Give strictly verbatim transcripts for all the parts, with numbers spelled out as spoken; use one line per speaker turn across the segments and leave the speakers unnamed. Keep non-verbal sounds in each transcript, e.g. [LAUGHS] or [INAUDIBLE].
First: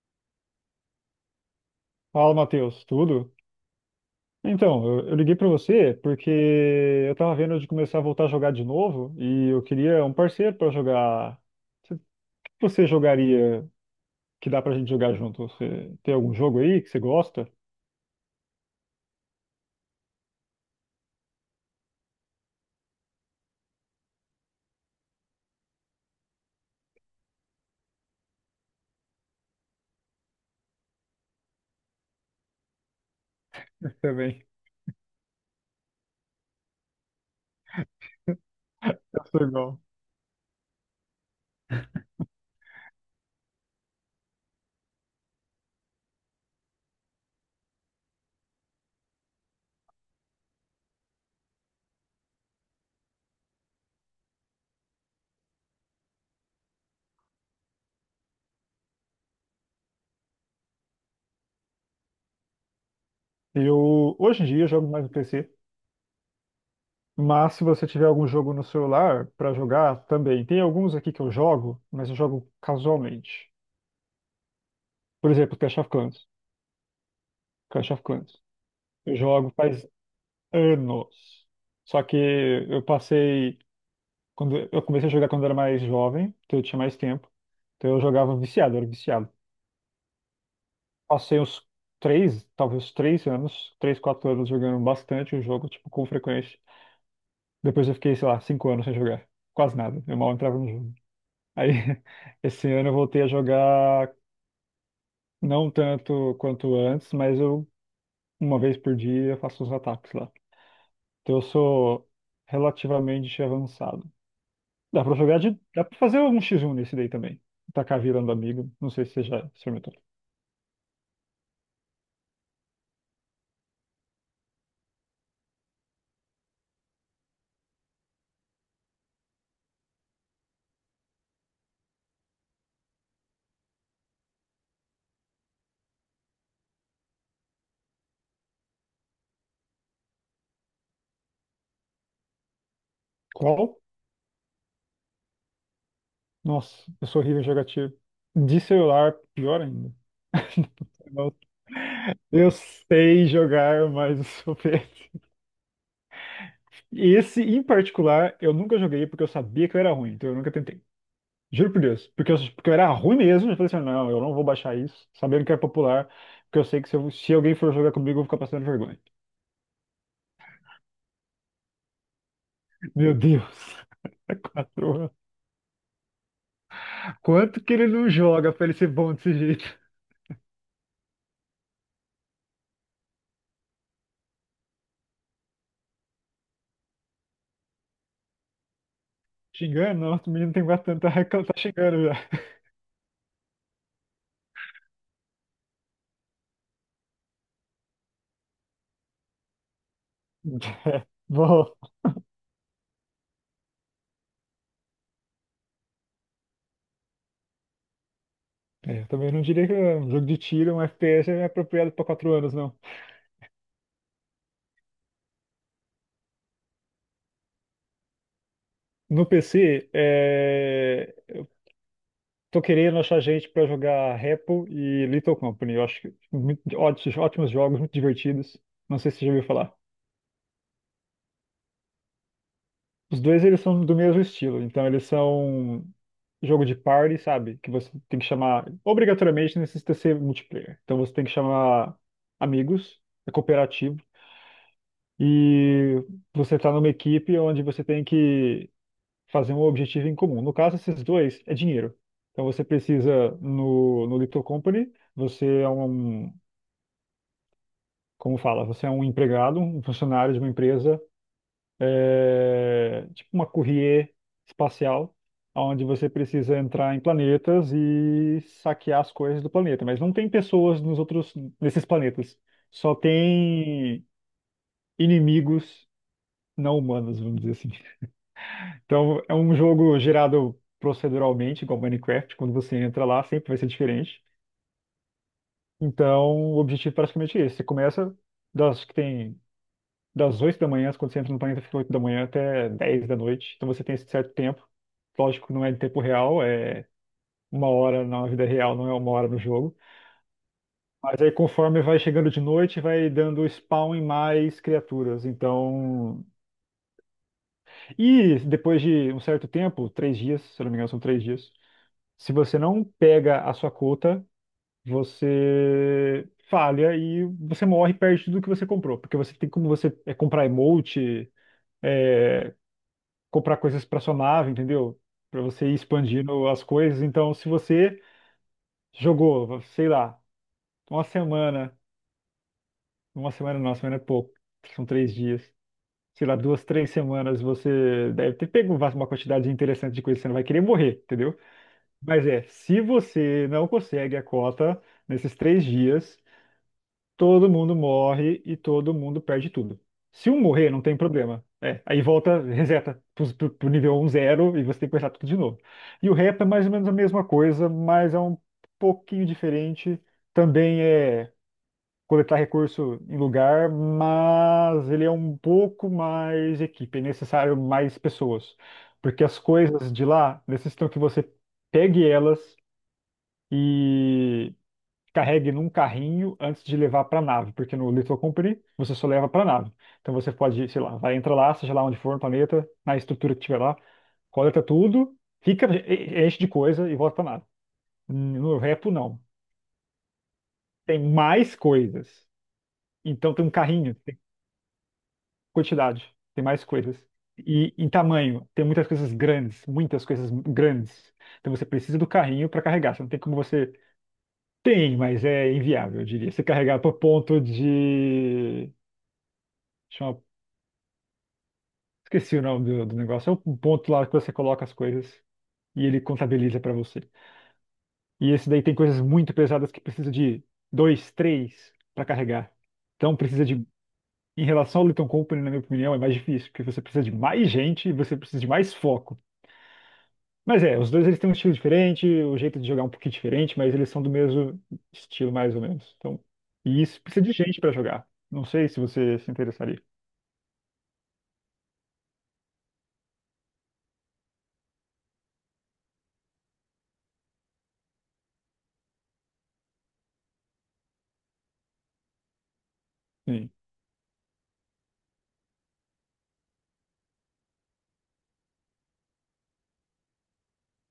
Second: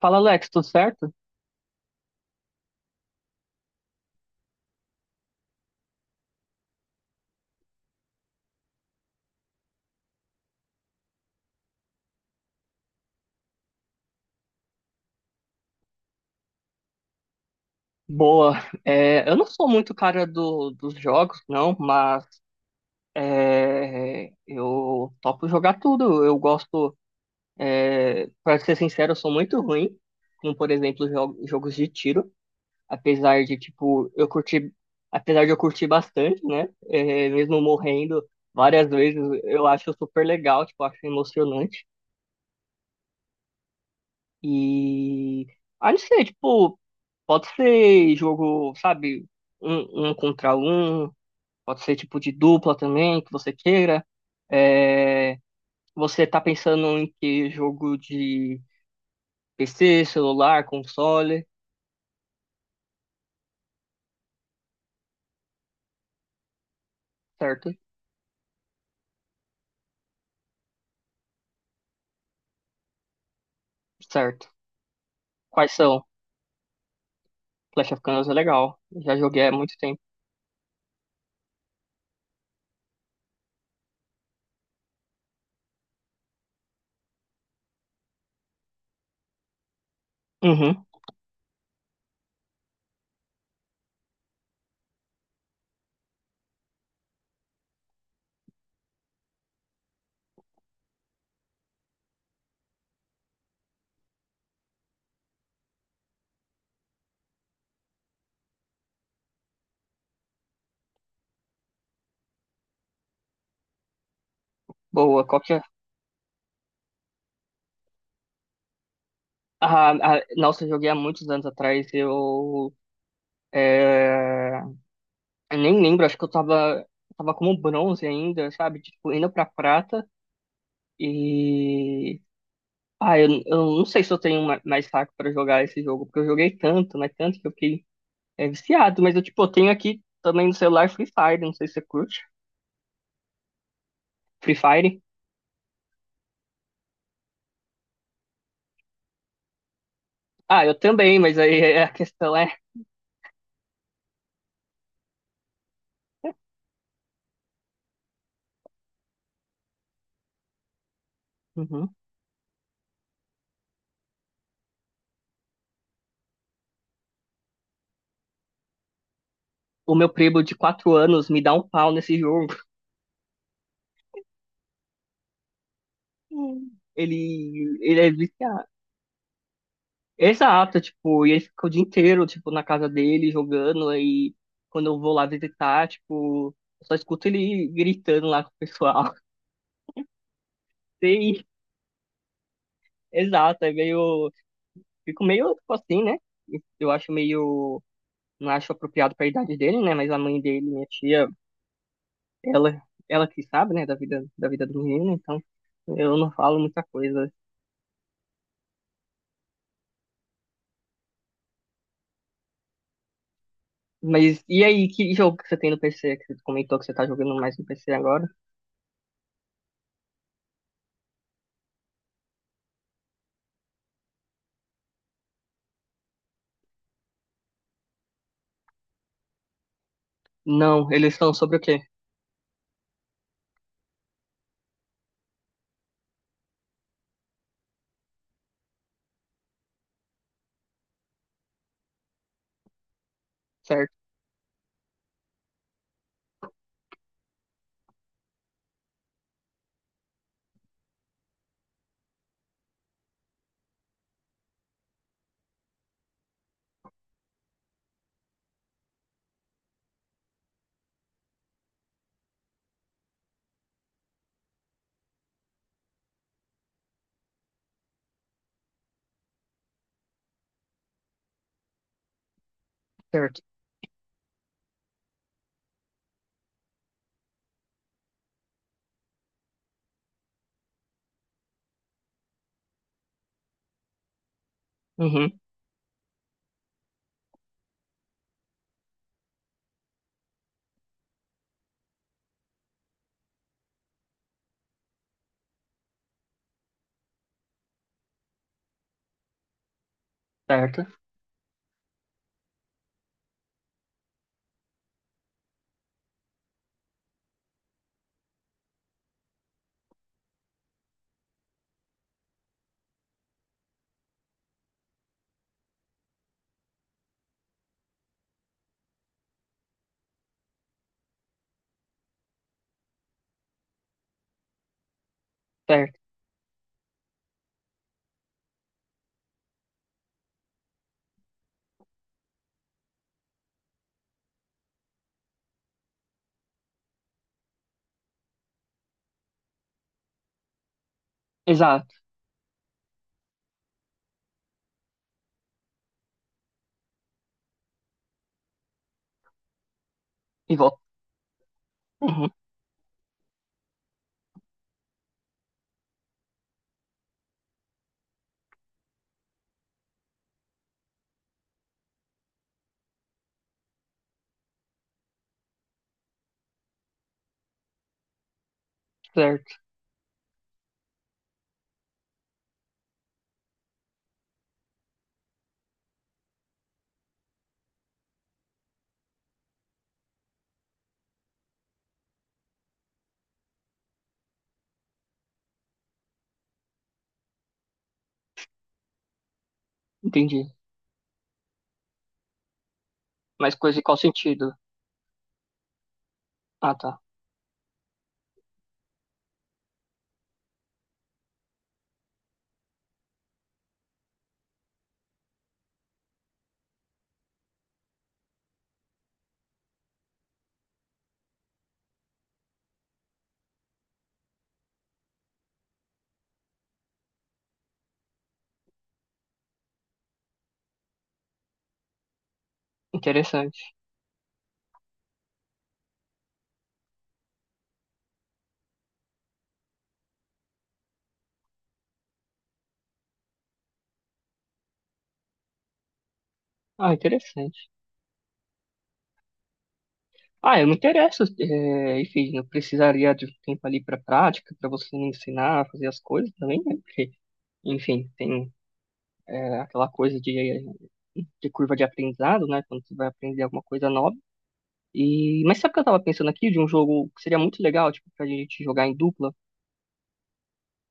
Fala, Alex, tudo certo?
Fala, Matheus, tudo? Então, eu, eu liguei pra você porque eu tava vendo de começar a voltar a jogar de novo e eu queria um parceiro pra jogar. O que você jogaria que dá pra gente jogar junto? Você tem algum jogo aí que você gosta?
Boa. É, eu não sou muito cara do, dos jogos, não, mas é, eu topo jogar tudo. Eu gosto, pra ser sincero, eu sou muito ruim, como por exemplo, jo- jogos de tiro. Apesar de, tipo, eu
Também.
curti, apesar de eu curtir bastante, né? É, mesmo morrendo várias
[LAUGHS]
vezes,
Eu sou
eu
igual.
acho super legal, tipo, acho emocionante. E, ah, não sei, tipo, pode ser jogo, sabe, um, um contra um. Pode ser tipo de dupla também, que você queira. É, você tá pensando em que jogo de P C, celular, console,
Eu, hoje em dia, jogo mais no P C, mas se
certo?
você tiver algum jogo no celular pra jogar, também. Tem alguns aqui que eu jogo, mas eu jogo casualmente.
Certo.
Por exemplo,
Quais
Clash of
são?
Clans. Clash
Clash of
of
Clans é
Clans.
legal. Já
Eu
joguei há
jogo
muito
faz
tempo.
anos. Só que eu passei quando eu comecei a jogar quando era mais jovem, então eu tinha mais tempo. Então eu jogava viciado, eu era viciado.
Uhum.
Passei uns três, talvez três anos, três, quatro anos jogando bastante o jogo, tipo, com frequência. Depois eu fiquei, sei lá, cinco anos sem jogar. Quase nada. Eu mal entrava no jogo. Aí, [LAUGHS] esse ano eu voltei a jogar não tanto quanto antes, mas eu, uma vez por dia, faço os ataques lá. Então eu sou relativamente avançado. Dá pra
Boa.
jogar
Qual
de.
que é?
Dá pra fazer algum xis um X um nesse daí também. Tacar virando amigo. Não sei se você já
Ah,
experimentou.
ah, nossa, eu joguei há muitos anos atrás. Eu, é, eu nem lembro, acho que eu tava, tava como bronze ainda, sabe? Tipo, indo pra prata. E ah, eu, eu não sei se eu tenho ma- mais saco pra jogar esse jogo, porque eu joguei tanto, mas tanto que eu fiquei é, viciado. Mas eu, tipo, eu tenho aqui também no celular Free Fire, não sei se você curte.
Qual?
Free Fire?
Nossa, eu sou horrível em jogar tiro. De celular, pior ainda.
Ah, eu também, mas
[LAUGHS]
aí é- [LAUGHS] a questão
Eu
é...
sei jogar, mas eu sou péssimo. E esse em particular, eu nunca joguei porque eu sabia que eu era ruim, então eu nunca tentei. Juro por
Uhum.
Deus. Porque eu, porque eu era ruim mesmo, eu falei assim: não, eu não vou baixar isso, sabendo que é popular, porque eu sei que se, eu- se alguém for jogar comigo, eu vou ficar passando vergonha.
O meu primo de quatro anos me dá um pau nesse jogo.
Meu Deus. [LAUGHS] Quatro.
Hum. Ele,
Quanto que ele
ele
não
é
joga pra
viciado.
ele ser bom desse jeito?
Exato, tipo, e ele fica o dia inteiro, tipo, na casa dele jogando, aí quando eu vou lá visitar, tipo, eu só escuto ele gritando lá com o pessoal.
Xingando? Nossa, o menino tem
[LAUGHS]
bastante tanto, tá,
Sim,
reclam- tá xingando já.
exato, é meio. Fico meio, tipo assim, né? Eu acho meio. Não acho apropriado para a idade dele, né? Mas a mãe dele, minha
[LAUGHS]
tia,
Bom,
ela, ela que sabe, né? Da vida, da vida do menino, então eu não falo muita coisa.
é, eu também não diria que é um jogo de tiro, um F P S é apropriado pra quatro anos, não.
Mas e aí, que jogo que você tem no P C? Que você comentou que você tá jogando mais no P C agora?
No P C, é, eu tô querendo achar gente pra jogar Repo e Little Company. Eu acho que muito- ótimos, ótimos jogos, muito divertidos. Não sei se você já ouviu falar.
Não, eles estão sobre o quê?
Os dois eles são do mesmo estilo, então eles são jogo de party, sabe? Que você tem que chamar, obrigatoriamente necessita ser multiplayer. Então você tem que chamar amigos, é
Certo,
cooperativo, e você tá numa equipe onde você tem que fazer um objetivo em comum. No caso, esses dois é dinheiro. Então você precisa, no, no Little Company, você é um, como fala, você é um empregado, um funcionário de uma empresa, é, tipo uma courrier espacial, onde você precisa entrar em planetas e saquear as coisas do planeta. Mas não tem pessoas nos outros, nesses planetas. Só
certo.
tem inimigos não humanos, vamos dizer assim. Então é um jogo gerado proceduralmente, igual Minecraft. Quando você entra lá, sempre vai ser diferente.
Uhum,
Então o objetivo é praticamente esse. Você começa das que tem das oito da manhã, quando você entra no planeta, fica oito da manhã até dez da noite. Então você tem esse certo tempo. Lógico, não é em tempo real, é uma hora na vida real, não é uma hora no jogo.
certo,
Mas aí, conforme vai chegando de noite, vai dando spawn em mais criaturas. Então. E depois de um certo tempo, três dias, se eu não me engano, são três dias. Se você não pega a sua cota, você falha e você morre e perde tudo que você comprou. Porque você tem como você é, comprar emote, é, comprar coisas para sua nave, entendeu? Para você ir
certo.
expandindo as coisas. Então, se você jogou, sei lá, uma semana, uma semana não, uma semana é pouco, são três dias, sei lá, duas, três semanas, você deve ter pego uma quantidade interessante de coisas, você não vai querer morrer, entendeu?
Exato.
Mas é, se você não consegue a cota nesses três dias, todo mundo morre e todo mundo perde tudo. Se um
E
morrer,
volta.
não tem problema. É, aí
Uhum,
volta, reseta pro, pro- pro nível um zero e você tem que começar tudo de novo. E o rap é mais ou menos a mesma coisa, mas é um pouquinho diferente. Também é coletar recurso em lugar, mas ele é um pouco mais equipe, é necessário mais pessoas. Porque as
certo,
coisas de lá necessitam que você pegue elas, carregue num carrinho antes de levar para a nave, porque no Little Company você só leva para a nave. Então você pode, sei lá, vai entrar lá, seja lá onde for no planeta, na estrutura que tiver lá, coleta tudo, fica, e- enche de coisa e volta para a nave. No Repo, não.
entendi.
Tem mais coisas. Então tem um
Mas coisa em
carrinho,
qual
tem
sentido?
quantidade, tem mais
Ah,
coisas.
tá.
E em tamanho, tem muitas coisas grandes, muitas coisas grandes. Então você precisa do carrinho para carregar. Você não tem como você. Tem, mas é inviável, eu diria. Você carregar para o ponto de. Chama. Esqueci o nome do, do negócio. É um ponto lá que você coloca as coisas e ele contabiliza para você. E esse daí tem coisas muito pesadas que precisa de dois, três para carregar. Então precisa
Interessante.
de, em relação ao Lithium Company, na minha opinião, é mais difícil, porque você precisa de mais gente e você precisa de mais foco. Mas é, os dois eles têm um estilo diferente, o jeito de jogar é um pouquinho diferente, mas eles são do mesmo estilo, mais ou menos. Então, e
Ah,
isso precisa de
interessante.
gente para jogar. Não sei se você se interessaria.
Ah, eu me interesso, é, enfim, eu precisaria de um tempo ali para prática, para você me ensinar a fazer as coisas também, né? Porque, enfim, tem é, aquela coisa de, de curva de aprendizado, né? Quando você vai aprender
Sim.
alguma coisa nova. E, mas sabe o que eu tava pensando aqui de um jogo que seria muito legal, tipo, pra gente jogar em dupla?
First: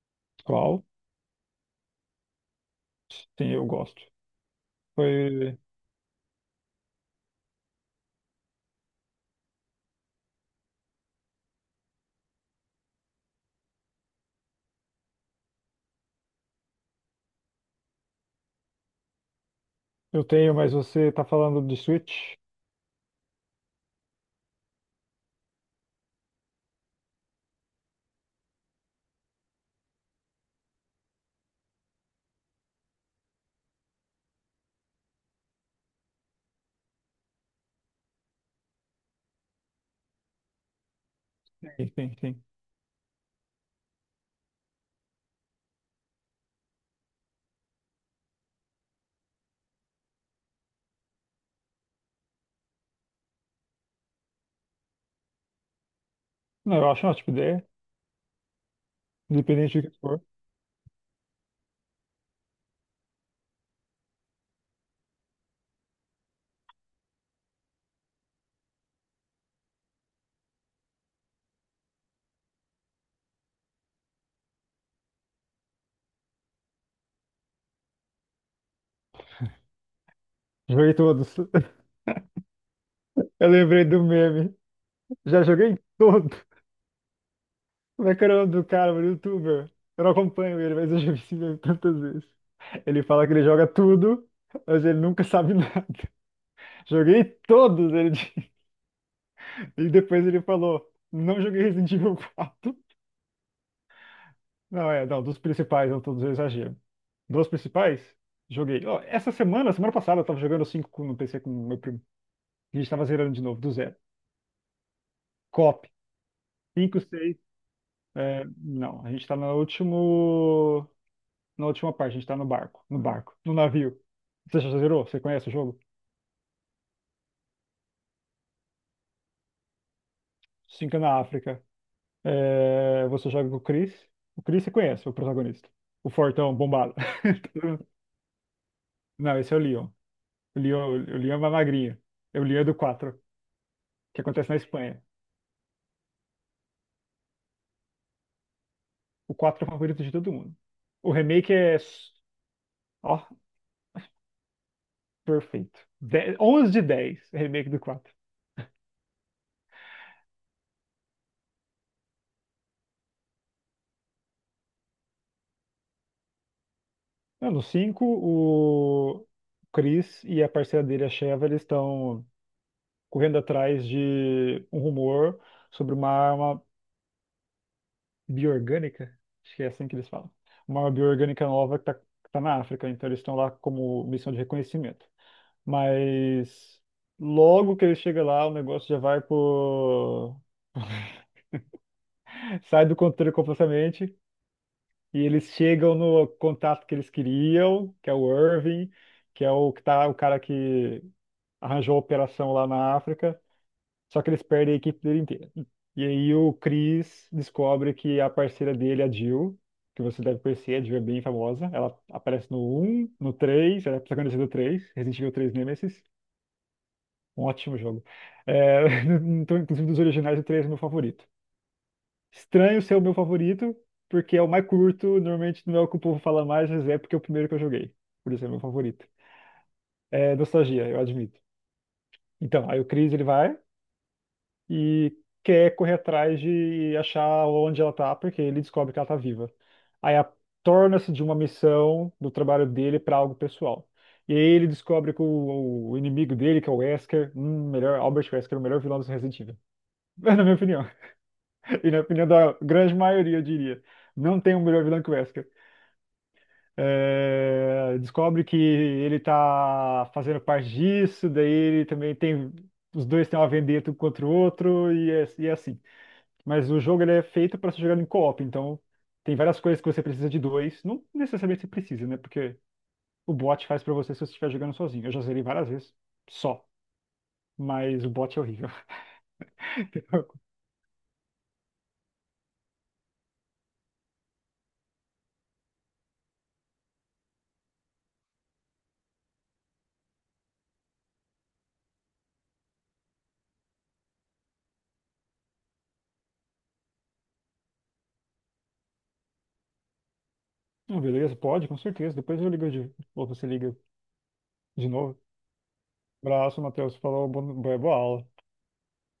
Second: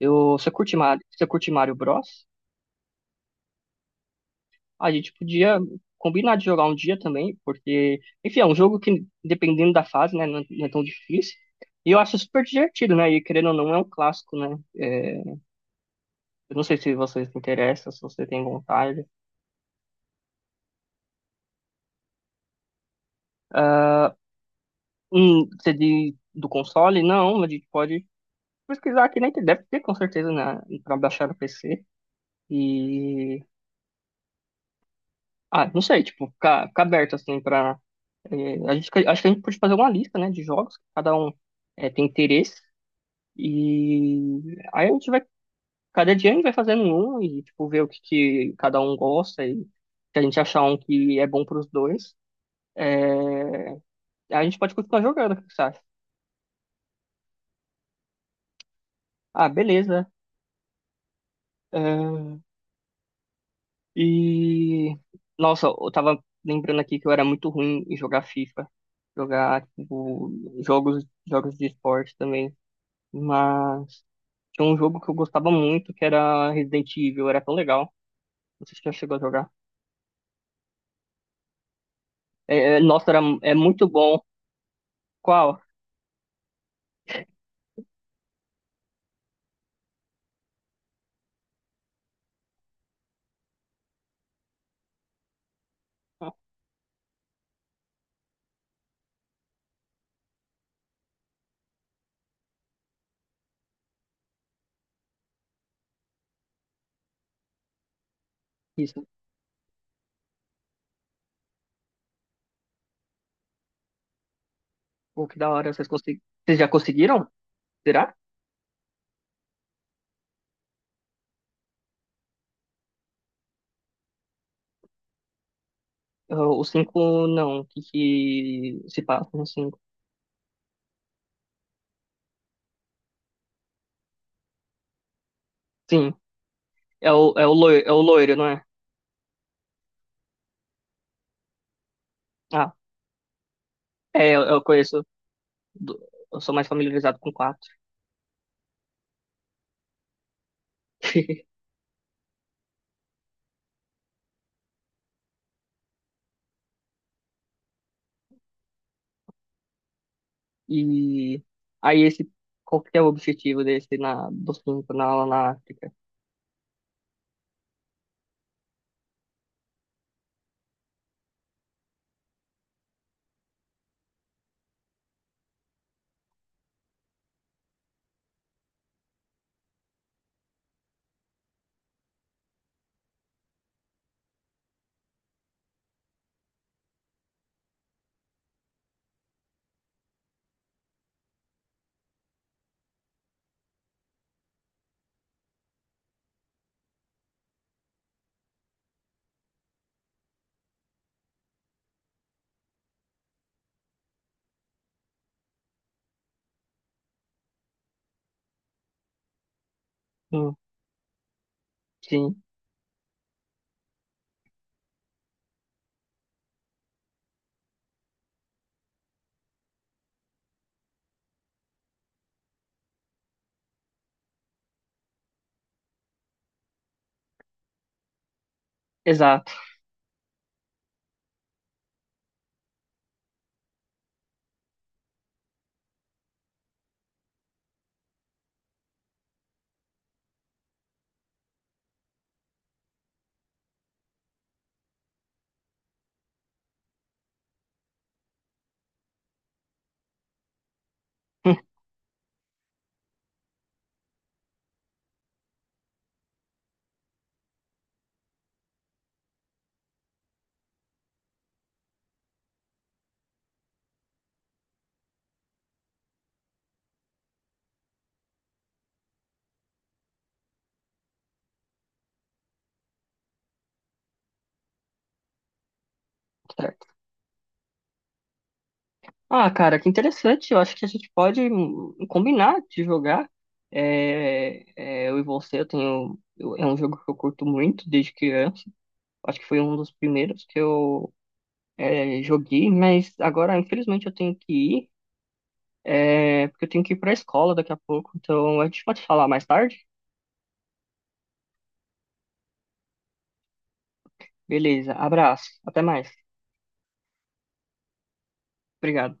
Eu, você curte
Qual?
Mario, você curte Mario Bros?
Sim, eu gosto.
A gente
Foi.
podia combinar de jogar um dia também, porque, enfim, é um jogo que, dependendo da fase, né, não é, não é tão difícil. E eu acho super divertido, né? E querendo ou não, é um clássico, né? É, eu não sei se vocês se interessam, se você tem vontade.
Eu tenho, mas você tá falando de Switch?
Ah, um C D do console? Não, a gente pode pesquisar aqui na internet. Deve ter, com certeza, né? Pra baixar no P C. E. Ah, não sei, tipo, ficar, ficar aberto, assim, pra. é, a gente, acho que a gente pode fazer uma lista, né? De jogos que cada um é,
Sim,
tem
sim, sim.
interesse. E aí a gente vai, cada dia a gente vai fazendo um e, tipo, ver o que, que cada um gosta e se a gente achar um que é bom pros dois, é, a gente pode continuar jogando, o que você acha?
Não, eu acho uma ótima ideia,
Ah,
independente do que
beleza.
for.
É, E, nossa, eu tava lembrando aqui que eu era muito ruim em jogar FIFA, jogar, tipo, jogos, jogos de esporte também, mas tinha um jogo que eu gostava muito que era Resident Evil, era tão legal, não sei se você já chegou a jogar.
Joguei todos. [LAUGHS]
É, é, nossa, era,
Eu
é
lembrei
muito
do
bom.
meme. Já
Qual?
joguei todo. Como é que era o nome do cara, mano, youtuber? Eu não acompanho ele, mas eu já vi esse meme tantas vezes. Ele fala que ele joga tudo, mas ele nunca sabe [LAUGHS] nada. Joguei todos, ele [LAUGHS] diz. E depois ele falou, não joguei Resident Evil quatro. Não, é, não, dos principais, não todos eu exagero. Dos principais, joguei. Ó,
Isso.
essa semana, semana passada, eu tava jogando cinco no P C com o meu primo. A gente tava zerando de novo, do zero.
Pô, que da hora. Vocês,
Cop.
consegui... Vocês já
Cinco,
conseguiram?
seis.
Será?
É, não, a gente tá no último. Na última parte, a gente tá no barco. No barco, no navio. Você já zerou? Você conhece o jogo?
Ah, o cinco não. O que que se passa no cinco?
Cinco é na África. É, você joga com o Chris. O Chris você conhece, o protagonista. O
Sim.
fortão, bombado.
É o, é o
[LAUGHS]
loiro, é o loiro, não é?
Não, esse é o Leon. O Leon, o Leon é uma magrinha. É o Leon é
Ah,
do quatro, que
é, eu,
acontece na
eu
Espanha.
conheço. do- Eu sou mais familiarizado com quatro.
O quatro é o favorito de todo mundo. O remake
[LAUGHS]
é, ó, perfeito. Dez- onze de dez o remake do quatro.
E aí esse. Qual que é o objetivo desse na, do cinco na, lá na África?
Não, no cinco o Chris e a parceira dele, a Sheva, eles estão correndo atrás de um rumor sobre uma arma bioorgânica. Acho que é assim que eles falam. Uma arma bioorgânica nova que tá, que tá na África. Então eles estão lá como missão de reconhecimento. Mas logo que ele chega lá, o negócio já vai pro. Sai do controle completamente e eles chegam no contato que eles queriam, que é o Irving, que é o que tá, o cara que arranjou a operação lá na África, só que eles perdem a equipe dele inteira. E aí o Chris descobre que a parceira dele, a Jill, que você deve
Hum,
conhecer, a Jill é bem famosa, ela
sim.
aparece no um no três, ela é protagonista do três, Resident Evil três Nemesis, um ótimo jogo. É, [LAUGHS] então, inclusive dos originais, o três é meu favorito. Estranho ser o meu favorito, porque é o mais curto, normalmente não é o que o povo fala mais, mas é porque é o primeiro que eu joguei. Por isso é meu favorito.
Exato.
É nostalgia, eu admito. Então, aí o Chris ele vai e quer correr atrás de achar onde ela tá, porque ele descobre que ela tá viva. Aí a- Torna-se de uma missão do trabalho dele para algo pessoal. E aí ele descobre que o, o inimigo dele, que é o Wesker, hum, melhor, Albert Wesker, o melhor vilão do Resident Evil. [LAUGHS] Na minha opinião. E na opinião da grande maioria, eu diria. Não tem um melhor vilão que o Wesker. É, descobre que ele tá fazendo parte disso, daí ele também tem. Os dois têm uma vendetta um contra o outro e é, e é assim. Mas o jogo ele é feito para ser jogado em co-op, então tem várias coisas que você precisa de dois. Não necessariamente você precisa, né? Porque o bot faz para você se você estiver jogando sozinho. Eu já zerei várias vezes, só.
[LAUGHS]
Mas o bot é horrível. [LAUGHS]
Ah, cara, que interessante. Eu acho que a gente pode hum, hum, combinar de jogar. É, é, eu e você, eu tenho. eu- é um jogo que eu curto muito desde criança. Acho que foi um dos primeiros que eu é, joguei, mas agora, infelizmente, eu tenho que ir, é, porque eu tenho que ir pra escola daqui a pouco. Então, a gente pode falar mais tarde?
Hum, beleza, pode, com certeza. Depois eu ligo de. Ou você liga de
Beleza,
novo.
abraço, até mais.
Abraço, Matheus. Falou, boa boa aula.
Obrigado.